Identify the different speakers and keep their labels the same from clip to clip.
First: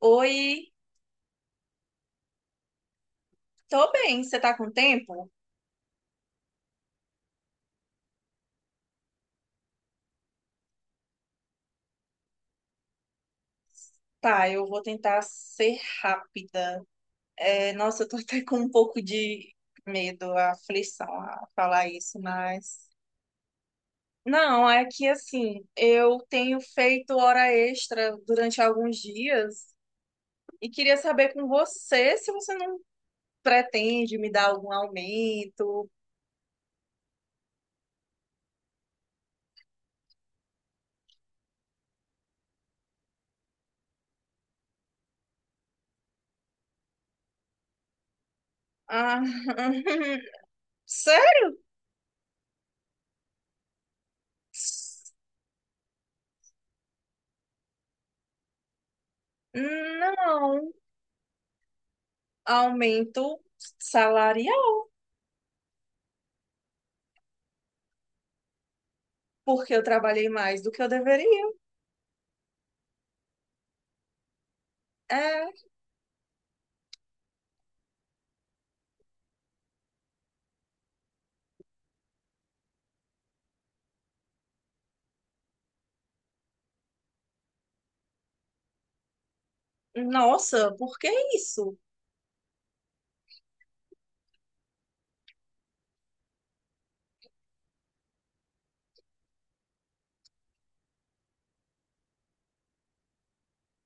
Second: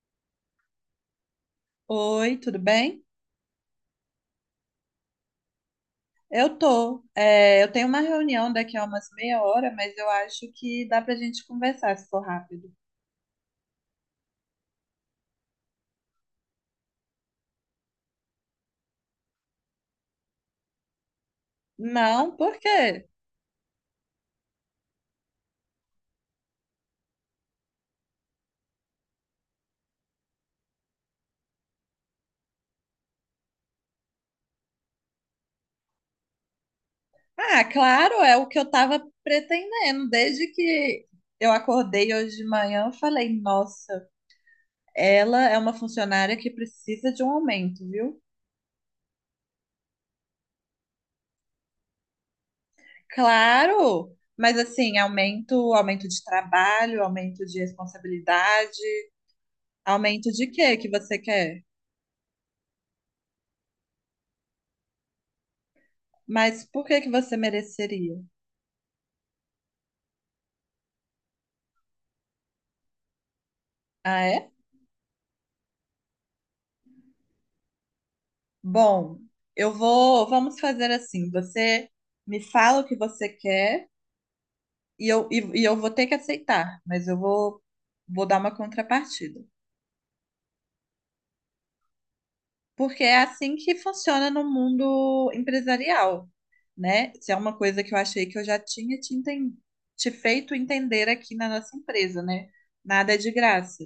Speaker 1: Oi,
Speaker 2: Oi, tudo bem?
Speaker 1: tô bem. Você tá com tempo?
Speaker 2: Eu tô. É, eu tenho uma reunião daqui a umas meia hora, mas eu acho que dá pra gente conversar se for rápido.
Speaker 1: Tá, eu vou tentar ser rápida. É, nossa, eu tô até com um pouco de medo, aflição a falar isso,
Speaker 2: Não, por
Speaker 1: mas.
Speaker 2: quê?
Speaker 1: Não, é que assim, eu tenho feito hora extra durante alguns dias e queria saber com você se você não pretende me dar algum aumento.
Speaker 2: Ah, claro, é o que eu tava pretendendo. Desde que eu acordei hoje de manhã, eu falei, nossa, ela é uma funcionária que precisa de um aumento, viu?
Speaker 1: Ah, sério?
Speaker 2: Claro! Mas assim, aumento, aumento de trabalho, aumento de responsabilidade, aumento de
Speaker 1: Não,
Speaker 2: quê que você quer?
Speaker 1: aumento salarial.
Speaker 2: Mas por que que você mereceria?
Speaker 1: Porque eu trabalhei mais do que eu deveria.
Speaker 2: Ah, é?
Speaker 1: É,
Speaker 2: Bom, eu vou. Vamos fazer assim. Você me fala o que você quer e eu vou ter que aceitar, mas vou dar uma contrapartida.
Speaker 1: nossa, por que isso?
Speaker 2: Porque é assim que funciona no mundo empresarial, né? Isso é uma coisa que eu achei que eu já tinha te feito entender aqui na nossa empresa, né? Nada é de graça.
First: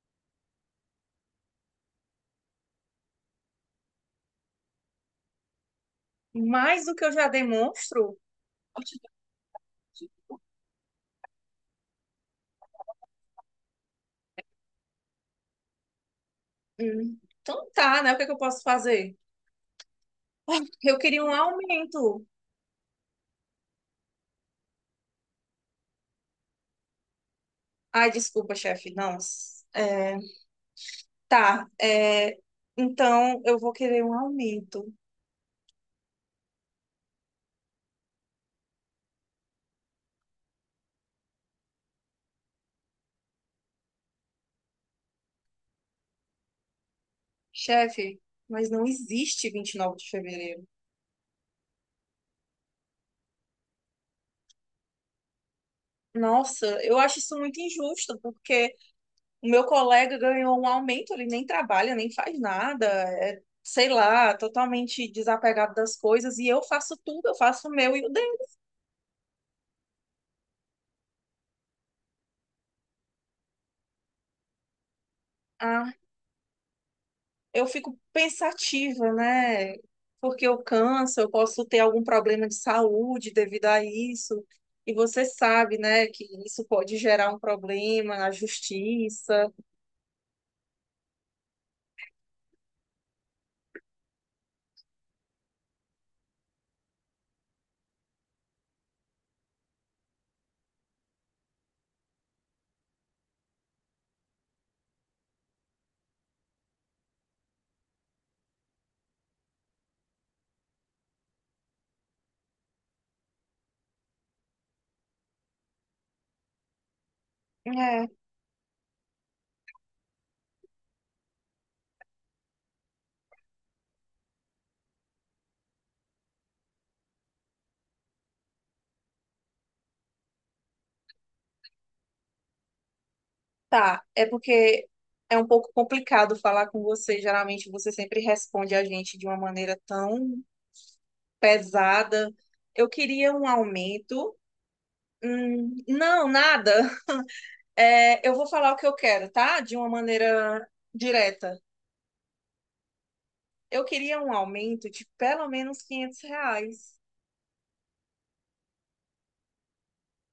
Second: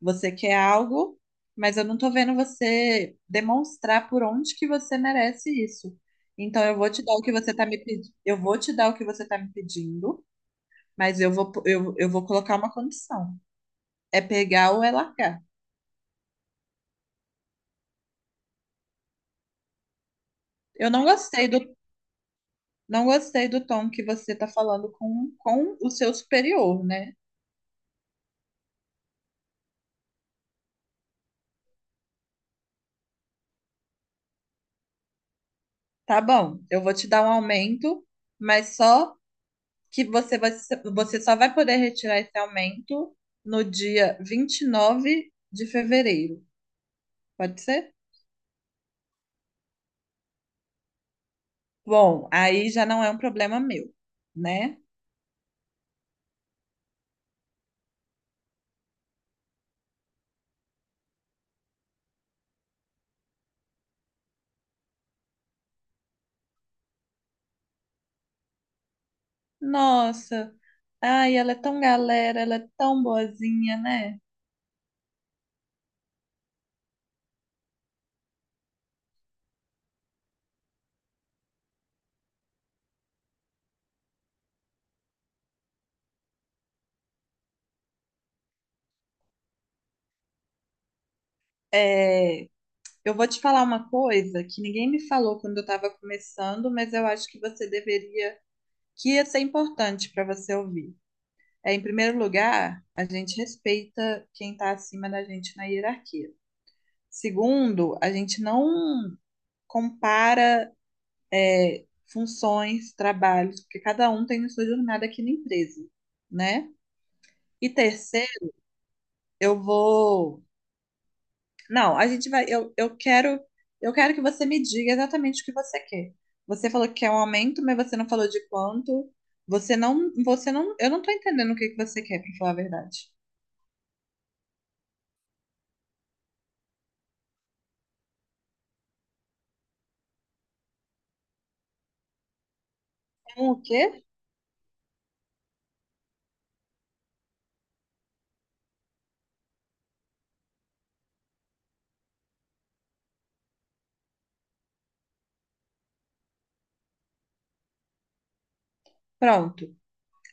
Speaker 2: Você quer algo, mas eu não tô vendo você demonstrar por onde que você merece isso. Então eu
Speaker 1: Mais
Speaker 2: vou
Speaker 1: do
Speaker 2: te
Speaker 1: que eu
Speaker 2: dar o
Speaker 1: já
Speaker 2: que você tá me pedindo,
Speaker 1: demonstro?
Speaker 2: eu vou te dar o que você tá me pedindo, mas eu vou colocar uma condição. É pegar ou é largar.
Speaker 1: Então tá, né? O que é que eu posso fazer?
Speaker 2: Eu
Speaker 1: Eu
Speaker 2: não
Speaker 1: queria um
Speaker 2: gostei do
Speaker 1: aumento.
Speaker 2: Não gostei do tom que você está falando com o seu superior, né?
Speaker 1: Ai, desculpa, chefe. Não. É, tá. É, então eu vou querer um aumento.
Speaker 2: Tá bom, eu vou te dar um aumento, mas só que você só vai poder retirar esse aumento no dia 29 de fevereiro. Pode ser?
Speaker 1: Chefe, mas não existe 29 de fevereiro.
Speaker 2: Bom, aí já não é um problema meu, né?
Speaker 1: Nossa, eu acho isso muito injusto, porque o meu colega ganhou um aumento, ele nem trabalha, nem faz nada, é, sei lá, totalmente desapegado das coisas, e eu faço tudo, eu faço o meu e o dele.
Speaker 2: Nossa, ai, ela é tão galera, ela é tão boazinha, né?
Speaker 1: Ah, eu fico pensativa, né? Porque eu canso, eu posso ter algum problema de saúde devido a isso, e você sabe, né, que isso pode gerar um problema na justiça.
Speaker 2: É, eu vou te falar uma coisa que ninguém me falou quando eu estava começando, mas eu acho que você deveria que ia ser importante para você ouvir. É, em primeiro lugar, a gente respeita quem está acima da gente na hierarquia. Segundo, a gente não compara funções, trabalhos, porque cada um tem a sua jornada aqui na empresa, né? E
Speaker 1: É,
Speaker 2: terceiro, eu vou. Não, a gente vai. Eu quero que você me diga exatamente o que você quer. Você falou que quer um aumento, mas você não falou de quanto. Você não, eu não estou entendendo o que que você quer, para falar a verdade.
Speaker 1: tá, é porque é um pouco complicado falar com você, geralmente você sempre responde a gente de uma maneira tão pesada. Eu queria um
Speaker 2: O quê?
Speaker 1: aumento. Não, nada. É, eu vou falar o que eu quero, tá? De uma maneira direta. Eu queria um aumento de pelo menos 500 reais.
Speaker 2: Pronto.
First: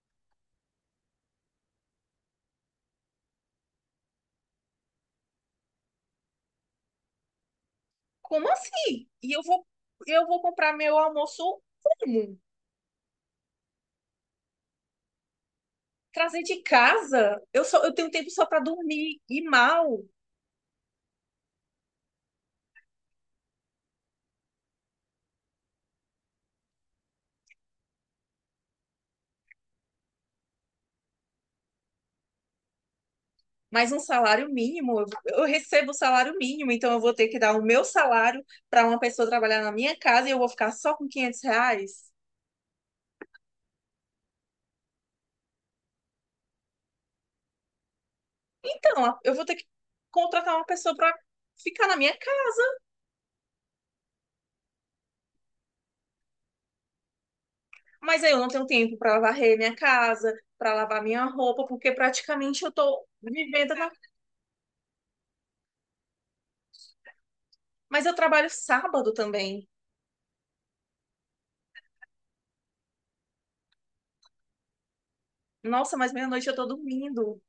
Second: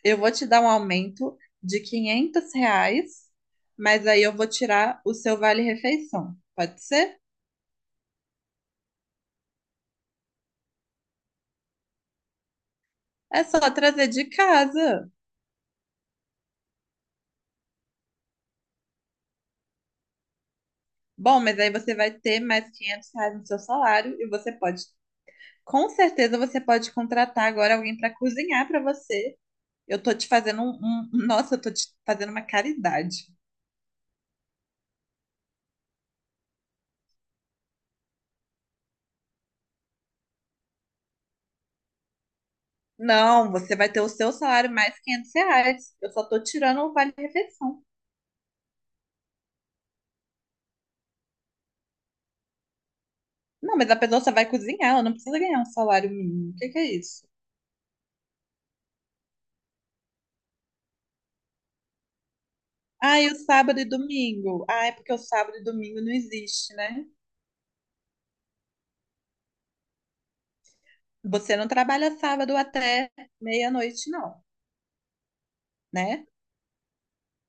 Speaker 2: Eu vou te dar um aumento de R$ 500, mas aí eu vou tirar o seu vale-refeição. Pode ser?
Speaker 1: Como assim? E eu vou comprar meu almoço como?
Speaker 2: É só trazer de casa.
Speaker 1: Trazer de casa? Eu tenho tempo só para dormir e mal.
Speaker 2: Bom, mas aí você vai ter mais R$ 500 no seu salário e com certeza, você pode contratar agora alguém para cozinhar para você. Eu tô te fazendo um, nossa, eu tô te fazendo uma caridade.
Speaker 1: Mas um salário mínimo, eu recebo o salário mínimo, então eu vou ter que dar o meu salário para uma pessoa trabalhar na minha casa e eu vou ficar só com 500 reais?
Speaker 2: Não, você vai ter o seu salário mais R$ 500. Eu só tô tirando o vale-refeição.
Speaker 1: Então, eu vou ter que contratar uma pessoa para ficar na minha casa.
Speaker 2: Não, mas a pessoa só vai cozinhar, ela não precisa ganhar um salário mínimo. O que que é isso?
Speaker 1: Mas aí eu não tenho tempo para varrer minha casa, para lavar minha roupa, porque praticamente eu tô
Speaker 2: Ah, e o
Speaker 1: vivendo
Speaker 2: sábado e
Speaker 1: na.
Speaker 2: domingo? Ah, é porque o sábado e domingo não existe, né?
Speaker 1: Mas eu trabalho sábado também.
Speaker 2: Você não trabalha sábado até meia-noite, não,
Speaker 1: Nossa, mas
Speaker 2: né?
Speaker 1: meia-noite eu tô dormindo.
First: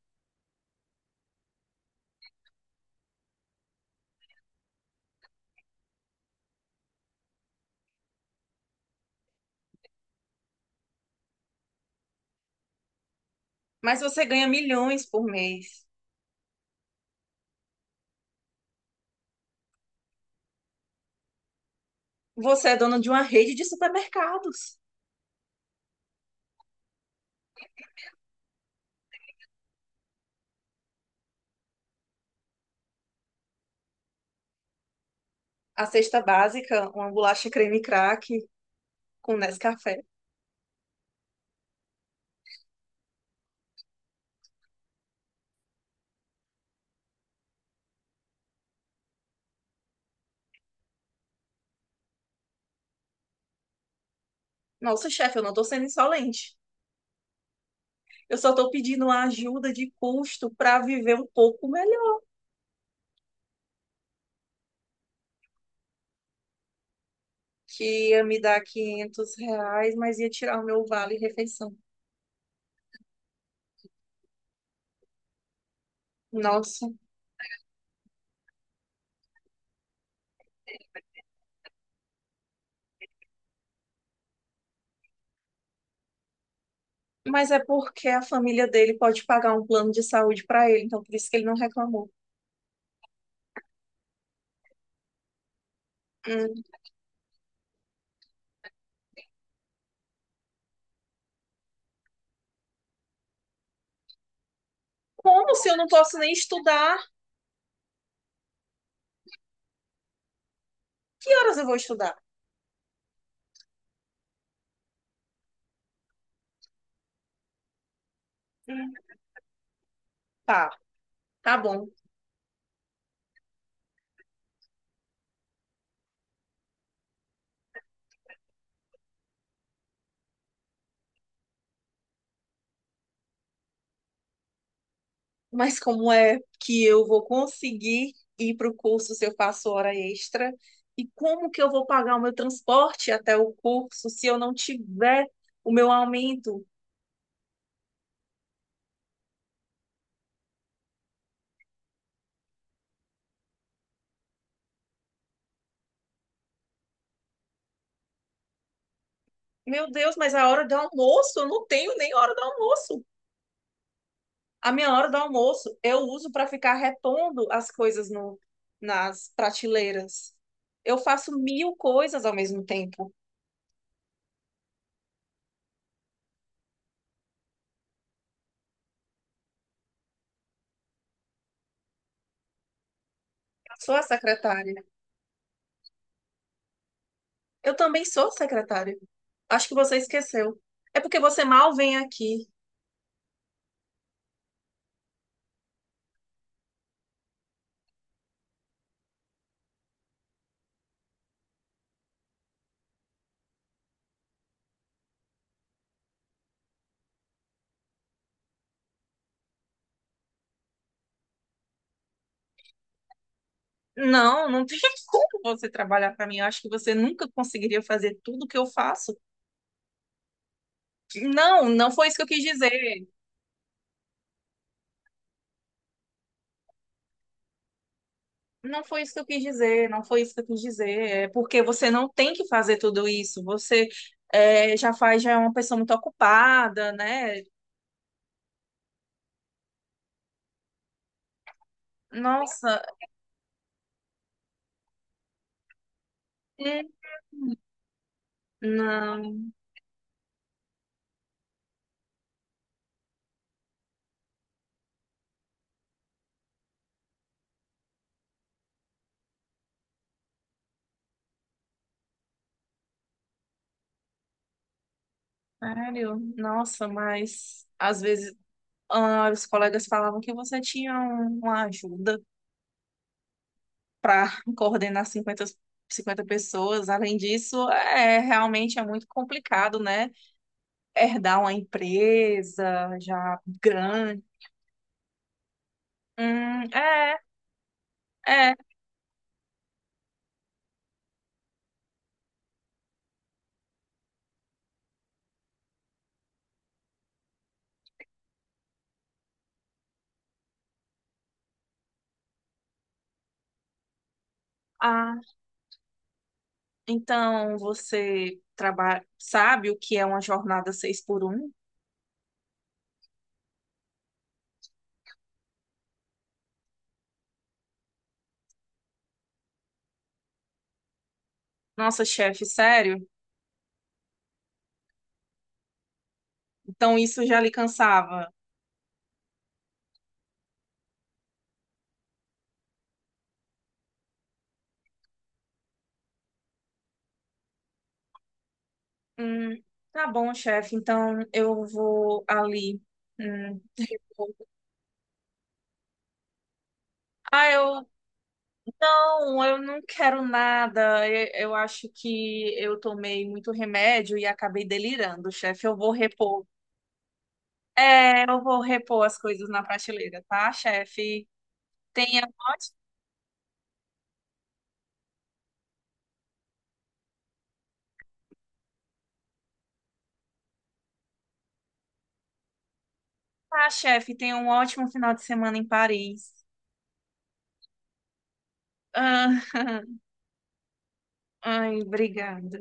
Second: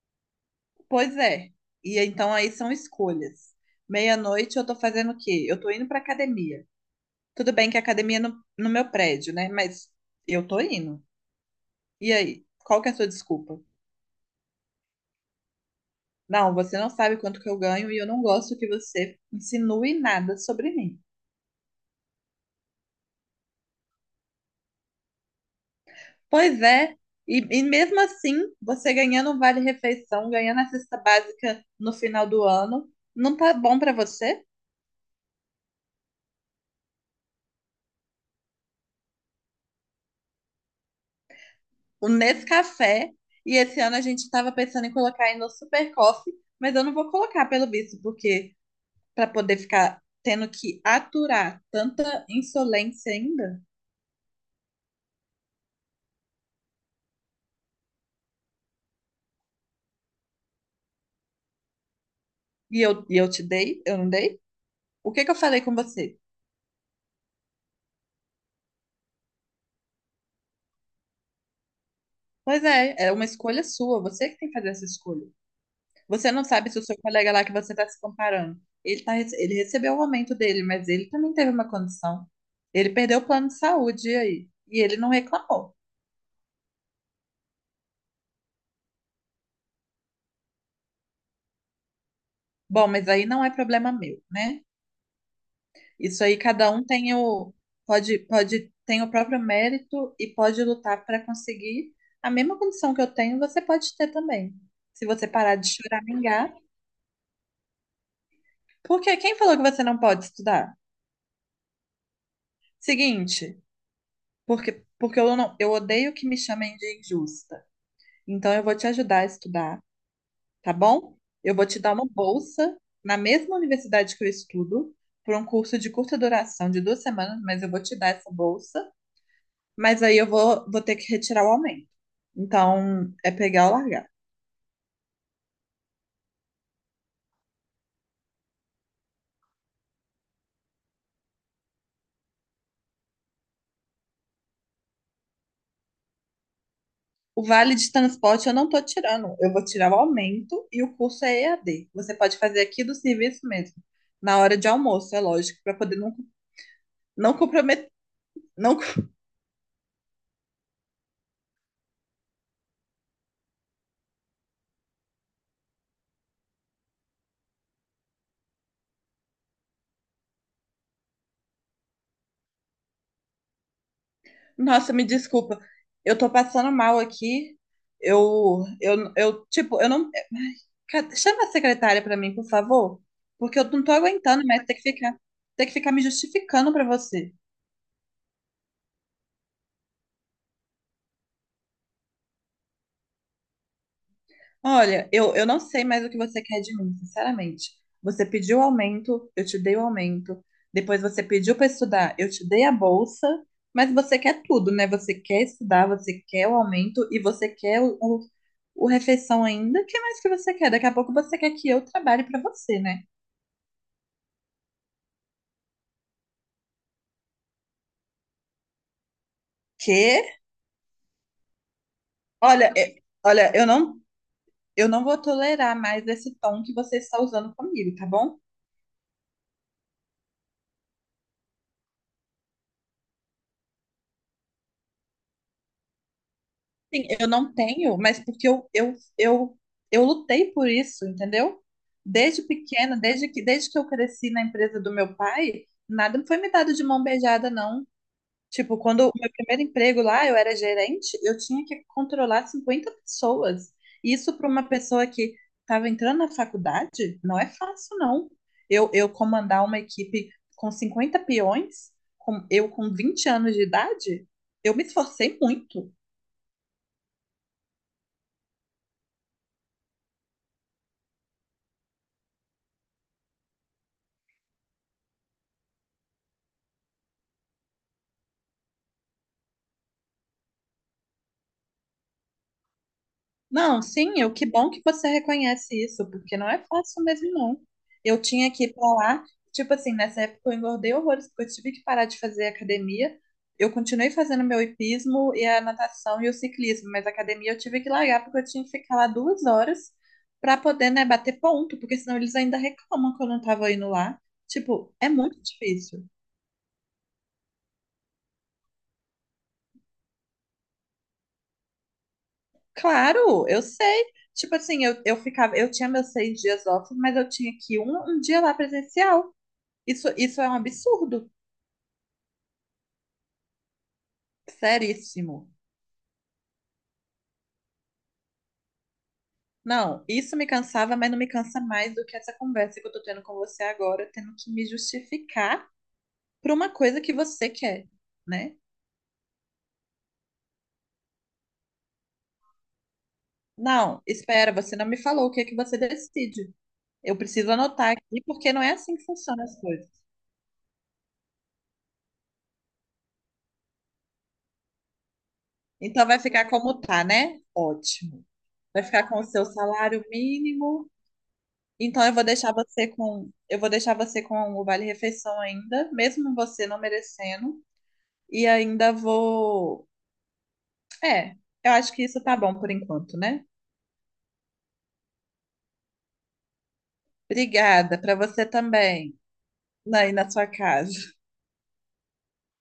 Speaker 2: Pois é. E então aí são escolhas. Meia-noite eu tô fazendo o quê? Eu tô indo pra academia. Tudo bem que a academia é no meu prédio, né? Mas eu tô indo. E aí? Qual que é a sua desculpa?
Speaker 1: Mas você ganha milhões por mês.
Speaker 2: Não, você não sabe quanto que eu ganho e eu não gosto que você insinue nada sobre mim.
Speaker 1: Você é dono de uma rede de supermercados.
Speaker 2: Pois é, e mesmo assim, você ganhando um vale-refeição, ganhando a cesta básica no final do ano, não tá bom pra você?
Speaker 1: A cesta básica, uma bolacha creme crack com Nescafé.
Speaker 2: O Nescafé, e esse ano a gente tava pensando em colocar aí no Super Coffee, mas eu não vou colocar pelo visto, porque pra poder ficar tendo que aturar tanta insolência ainda,
Speaker 1: Nossa, chefe, eu não tô sendo insolente. Eu só tô pedindo uma ajuda de custo para viver um pouco melhor.
Speaker 2: e eu te dei, eu não dei? O que que eu falei com você?
Speaker 1: Que ia me dar 500 reais, mas ia tirar o meu vale refeição.
Speaker 2: Pois é, é uma escolha sua, você que tem que fazer essa escolha. Você não sabe se o
Speaker 1: Nossa,
Speaker 2: seu colega lá que você está se comparando, ele recebeu o aumento dele, mas ele também teve uma condição. Ele perdeu o plano de saúde e aí, e ele não reclamou.
Speaker 1: mas é porque a família dele pode pagar um plano de saúde para ele, então por isso que ele não reclamou.
Speaker 2: Bom, mas aí não é problema meu, né? Isso aí
Speaker 1: Hum.
Speaker 2: cada um tem o pode pode tem o próprio mérito e pode lutar para conseguir a mesma condição que eu tenho, você pode ter também. Se você
Speaker 1: Como
Speaker 2: parar de
Speaker 1: se eu não posso nem
Speaker 2: choramingar,
Speaker 1: estudar?
Speaker 2: porque quem falou que você não pode estudar?
Speaker 1: Que horas eu vou estudar?
Speaker 2: Seguinte, porque eu não eu odeio que me chamem de injusta. Então, eu vou te
Speaker 1: Hum.
Speaker 2: ajudar a estudar,
Speaker 1: Tá,
Speaker 2: tá bom? Eu
Speaker 1: tá
Speaker 2: vou te
Speaker 1: bom.
Speaker 2: dar uma bolsa na mesma universidade que eu estudo, por um curso de curta duração, de 2 semanas, mas eu vou te dar essa bolsa. Mas aí vou ter que retirar o aumento. Então, é pegar ou largar.
Speaker 1: Mas como é que eu vou conseguir ir para o curso se eu faço hora extra? E como que eu vou pagar o meu transporte até o curso se eu não tiver o meu aumento.
Speaker 2: O vale de transporte eu não tô tirando, eu vou tirar o aumento e o curso é EAD. Você pode fazer aqui do serviço mesmo, na hora de almoço, é lógico, para poder não comprometer, não
Speaker 1: Meu Deus, mas a hora do almoço, eu não tenho nem hora do almoço. A minha hora do almoço eu uso para ficar repondo as coisas no, nas prateleiras. Eu faço mil coisas ao mesmo tempo.
Speaker 2: Nossa, me desculpa. Eu tô passando mal aqui. Eu, tipo, eu não. Ai, chama a secretária pra mim, por favor, porque eu
Speaker 1: Eu
Speaker 2: não tô
Speaker 1: sou a
Speaker 2: aguentando mais
Speaker 1: secretária.
Speaker 2: ter que ficar me justificando pra você.
Speaker 1: Eu também sou secretária. Acho que você esqueceu. É porque você mal vem aqui.
Speaker 2: Olha, eu não sei mais o que você quer de mim, sinceramente. Você pediu aumento, eu te dei o aumento. Depois você pediu para estudar, eu te dei a bolsa. Mas você quer tudo, né? Você quer estudar, você quer o aumento e você quer o refeição ainda. O que mais que você quer? Daqui a pouco você quer que eu trabalhe para você, né?
Speaker 1: Não, não tem como você trabalhar para mim. Eu acho que você nunca conseguiria fazer tudo que eu faço.
Speaker 2: Que?
Speaker 1: Não, não foi isso que eu quis
Speaker 2: Olha, é-
Speaker 1: dizer.
Speaker 2: olha, eu não vou tolerar mais esse tom que você está usando comigo, tá bom?
Speaker 1: Não foi isso que eu quis dizer, não foi isso que eu quis dizer. É porque você não tem que fazer tudo isso. Você é, já faz, já é uma pessoa muito ocupada,
Speaker 2: Sim, eu
Speaker 1: né?
Speaker 2: não tenho, mas porque eu lutei por isso, entendeu? Desde
Speaker 1: Nossa,
Speaker 2: pequena, desde que eu cresci na empresa do meu pai, nada foi me dado de
Speaker 1: hum,
Speaker 2: mão beijada, não. Tipo, quando o meu
Speaker 1: não,
Speaker 2: primeiro emprego lá, eu era gerente, eu tinha que controlar 50 pessoas. Isso para uma pessoa que estava entrando na faculdade, não é fácil, não. Eu comandar uma equipe com 50 peões, eu com 20 anos de idade, eu me esforcei muito.
Speaker 1: sério. Nossa, mas às vezes ah, os colegas falavam que você tinha uma ajuda para coordenar cinquenta pessoas. Além disso, é realmente é muito complicado, né? Herdar uma empresa já
Speaker 2: Não, sim,
Speaker 1: grande.
Speaker 2: eu, que bom que você reconhece isso, porque não é fácil
Speaker 1: É,
Speaker 2: mesmo, não. Eu tinha
Speaker 1: é.
Speaker 2: que ir pra lá, tipo assim, nessa época eu engordei horrores, porque eu tive que parar de fazer academia. Eu continuei fazendo meu hipismo e a natação e o ciclismo, mas a academia eu tive que largar porque eu tinha que ficar lá 2 horas pra poder, né, bater ponto, porque senão eles ainda reclamam que eu não tava indo lá. Tipo, é
Speaker 1: Ah,
Speaker 2: muito difícil.
Speaker 1: então, você trabalha, sabe o que é uma jornada 6 por 1?
Speaker 2: Claro, eu sei. Tipo assim, eu tinha meus 6 dias off, mas eu tinha que ir um dia lá presencial. Isso é um absurdo,
Speaker 1: Nossa, chefe, sério?
Speaker 2: seríssimo.
Speaker 1: Então, isso já lhe cansava.
Speaker 2: Não, isso me cansava, mas não me cansa mais do que essa conversa que eu tô tendo com você agora, tendo que me justificar por uma coisa que você quer, né?
Speaker 1: Hum, tá bom, chefe. Então, eu vou ali. Hum.
Speaker 2: Não, espera, você não me falou o que é que você decide. Eu
Speaker 1: Ah,
Speaker 2: preciso
Speaker 1: eu
Speaker 2: anotar aqui, porque não é assim que
Speaker 1: não,
Speaker 2: funcionam
Speaker 1: eu
Speaker 2: as
Speaker 1: não
Speaker 2: coisas.
Speaker 1: quero nada. Eu acho que eu tomei muito remédio e acabei delirando, chefe. Eu vou
Speaker 2: Então vai
Speaker 1: repor.
Speaker 2: ficar como tá, né? Ótimo.
Speaker 1: É, eu vou
Speaker 2: Vai
Speaker 1: repor
Speaker 2: ficar
Speaker 1: as
Speaker 2: com o seu
Speaker 1: coisas na
Speaker 2: salário
Speaker 1: prateleira, tá,
Speaker 2: mínimo.
Speaker 1: chefe?
Speaker 2: Então
Speaker 1: Tenha,
Speaker 2: eu vou deixar você com o vale-refeição ainda, mesmo você não merecendo. E ainda vou. É, eu acho que isso tá bom por enquanto, né?
Speaker 1: tá, chefe, tenha um ótimo final de semana em Paris.
Speaker 2: Obrigada para você também,
Speaker 1: Ah,
Speaker 2: aí na sua casa.
Speaker 1: ai, obrigada.